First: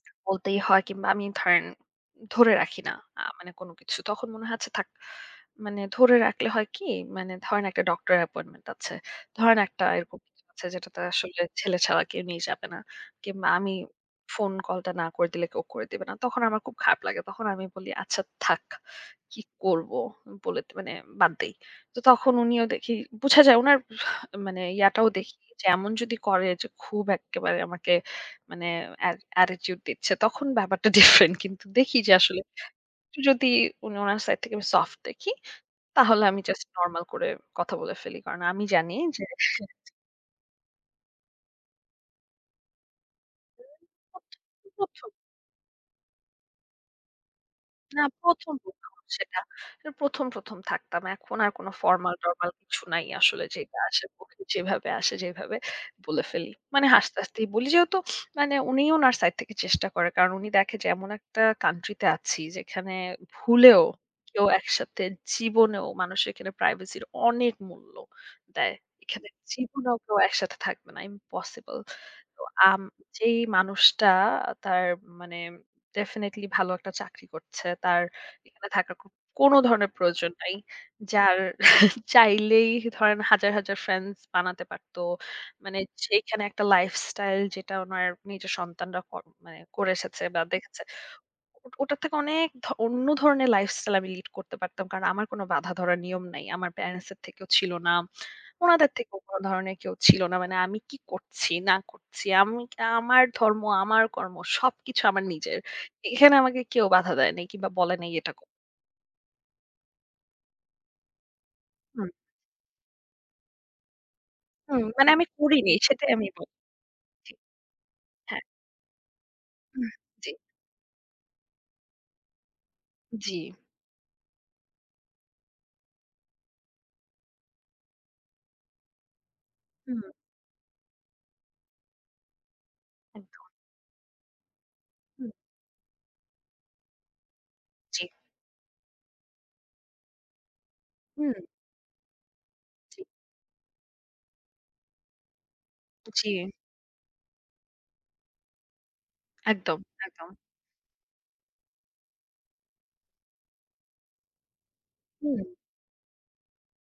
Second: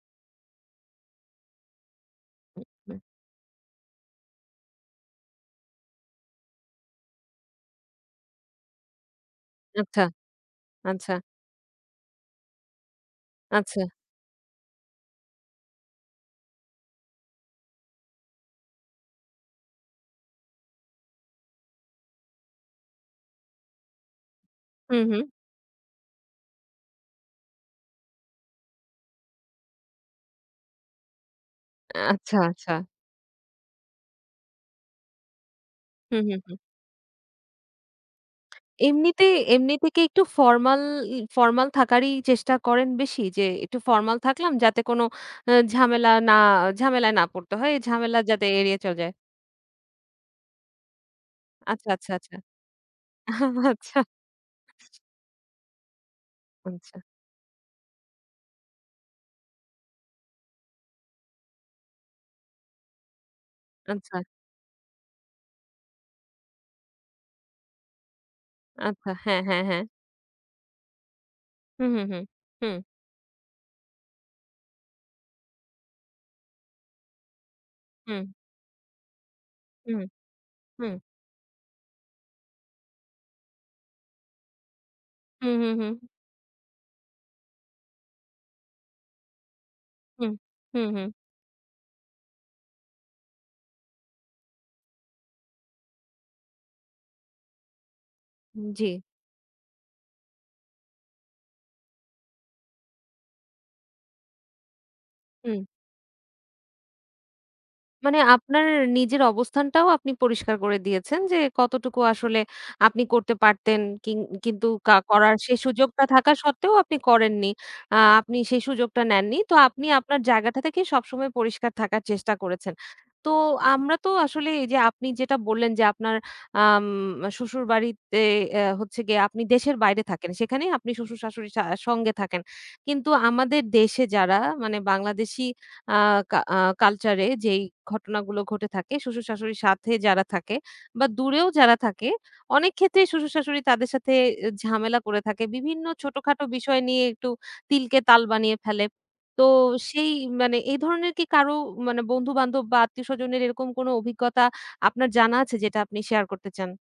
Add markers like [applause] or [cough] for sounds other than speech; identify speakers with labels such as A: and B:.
A: বলতেই হয় কিংবা আমি ধরেন, ধরে
B: হুম,
A: রাখি না।
B: হুম।
A: আ মানে কোন কিছু। তখন মনে হয় আচ্ছা থাক। মানে ধরে রাখলে হয় কি? মানে ধরেন একটা ডক্টর অ্যাপয়েন্টমেন্ট আছে। ধরেন একটা
B: আচ্ছা,
A: এরকম আছে যেটাতে
B: আচ্ছা।
A: আসলে ছেলে ছাড়া কেউ নিয়ে যাবে না। কিংবা আমি
B: আচ্ছা।
A: ফোন কলটা না করে দিলে কেউ করে দিবে না। তখন আমার খুব খারাপ লাগে। তখন আমি বলি আচ্ছা থাক। কি করব? বলে মানে বাদ দেই। তো তখন উনিও দেখি বুঝা যায় উনার মানে
B: হুম,
A: ইয়াটাও
B: হুম।
A: দেখি যে এমন যদি করে যে খুব এক্কেবারে আমাকে মানে অ্যাট attitude দিচ্ছে। তখন ব্যাপারটা different কিন্তু দেখি যে
B: আচ্ছা,
A: আসলে
B: আচ্ছা।
A: একটু যদি উনি উনার সাইড থেকে সফট দেখি,
B: হুম,
A: তাহলে
B: হুম,
A: আমি
B: হুম।
A: জাস্ট নরমাল করে কথা বলে ফেলি। কারণ আমি জানি যে
B: এমনিতে, এমনিতে কি একটু ফরমাল, ই ফরমাল থাকারই চেষ্টা করেন বেশি? যে একটু
A: [unintelligible]
B: ফরমাল থাকলাম
A: ১ম,
B: যাতে কোন
A: ১ম,
B: আ ঝামেলা না ঝামেলায় না পড়তে হয়। এই
A: না
B: ঝামেলা যাতে
A: ১ম,
B: এড়িয়ে
A: ১ম,
B: চলে যায়?
A: সেটা। অ্যা ১ম, ১ম, থাকতাম। এখন আর কোন
B: আচ্ছা, আচ্ছা, আচ্ছা।
A: ফরমাল-টরমাল কিছু নাই আসলে।
B: [chuckles]
A: যেটা
B: আচ্ছা।
A: আসে মুখে যেভাবে আসে যেভাবে বলে ফেলি। মানে
B: আচ্ছা।
A: হাসতে হাসতেই বলি যেহেতু মানে উনি উনার সাইড থেকে চেষ্টা করে। কারণ উনি দেখে যে এমন একটা country তে আছি যেখানে ভুলেও
B: আচ্ছা।
A: কেউ একসাথে জীবনেও মানুষের এখানে প্রাইভেসির অনেক মূল্য দেয়।
B: আচ্ছা।
A: এখানে
B: হ্যাঁ, হ্যাঁ, হ্যাঁ।
A: জীবনেও কেউ একসাথে থাকবে না। impossible
B: হুম, হুম, হুম,
A: তো
B: হুম।
A: আম যেই মানুষটা তার মানে definitely ভালো একটা চাকরি করছে। তার
B: হুম।
A: এখানে থাকার কোন, কোন ধরনের
B: হুম,
A: প্রয়োজন নাই।
B: হুম।
A: যার [chuckles] চাইলেই ধরেন হাজার, হাজার ফ্রেন্ডস বানাতে পারত।
B: হুম, হুম,
A: মানে
B: হুম।
A: যেখানে একটা lifestyle যেটা উনার নিজের সন্তানরা কর মানে করে এসেছে
B: হুম,
A: বা দেখে এসেছে।
B: হুম, হুম।
A: ও ওটার থেকে অনেক ধ অন্য ধরনের lifestyle আমি lead করতে পারতাম। কারণ আমার কোন বাধা ধরার নিয়ম নাই। আমার প্যারেন্টস এর থেকেও ছিল না। উনাদের
B: জি।
A: থেকেও কোন ধরনের কেউ ছিলো না। মানে আমি কি করছি না করছি। আমি কি আমার ধর্ম, আমার কর্ম সবকিছু আমার নিজের।
B: হুম
A: এখানে আমাকে কেউ বাধা দেয় নাই কিংবা বলে নাই
B: মানে
A: এটা ক
B: আপনার নিজের অবস্থানটাও আপনি পরিষ্কার করে দিয়েছেন যে, কতটুকু
A: হুম।
B: আসলে আপনি করতে পারতেন কিং কিন্তু
A: হুম,
B: কা
A: মানে আমি
B: করার সেই
A: করিনি,
B: সুযোগটা
A: সেটাই আমি
B: থাকা
A: বল
B: সত্ত্বেও আপনি
A: জি,
B: করেননি। আ আপনি
A: হ্যাঁ।
B: সেই সুযোগটা নেননি। তো আপনি
A: উমহ
B: আপনার
A: জি।
B: জায়গাটা থেকেই সবসময় পরিষ্কার থাকার চেষ্টা করেছেন। তো
A: জি।
B: আমরা তো আসলে এই যে আপনি যেটা বললেন যে আপনার আম শ্বশুর বাড়িতে এ হচ্ছে গিয়ে আপনি দেশের বাইরে
A: হুম।
B: থাকেন। সেখানেই আপনি শ্বশুর-শাশুড়ির সা সঙ্গে থাকেন। কিন্তু
A: একদম।
B: আমাদের দেশে যারা, মানে
A: হুম।
B: বাংলাদেশী আ কা আ কালচার এ যেই
A: জি।
B: ঘটনাগুলো ঘটে থাকে, শ্বশুর-শাশুড়ির সাথে যারা থাকে বা
A: হুম।
B: দূরেও যারা থাকে অনেক
A: জি।
B: ক্ষেত্রেই শ্বশুর-শাশুড়ি তাদের সাথে অ্যা ঝামেলা করে থাকে। বিভিন্ন ছোটখাটো
A: জি।
B: বিষয় নিয়ে একটু তিলকে তাল বানিয়ে ফেলে। তো
A: একদম,
B: সেই
A: একদম।
B: মানে এ ধরনের কি কারো মানে বন্ধু-বান্ধব বা আত্মীয়স্বজনের এরকম কোন অভিজ্ঞতা আপনার জানা
A: হুম।
B: আছে যেটা আপনি শেয়ার করতে চান?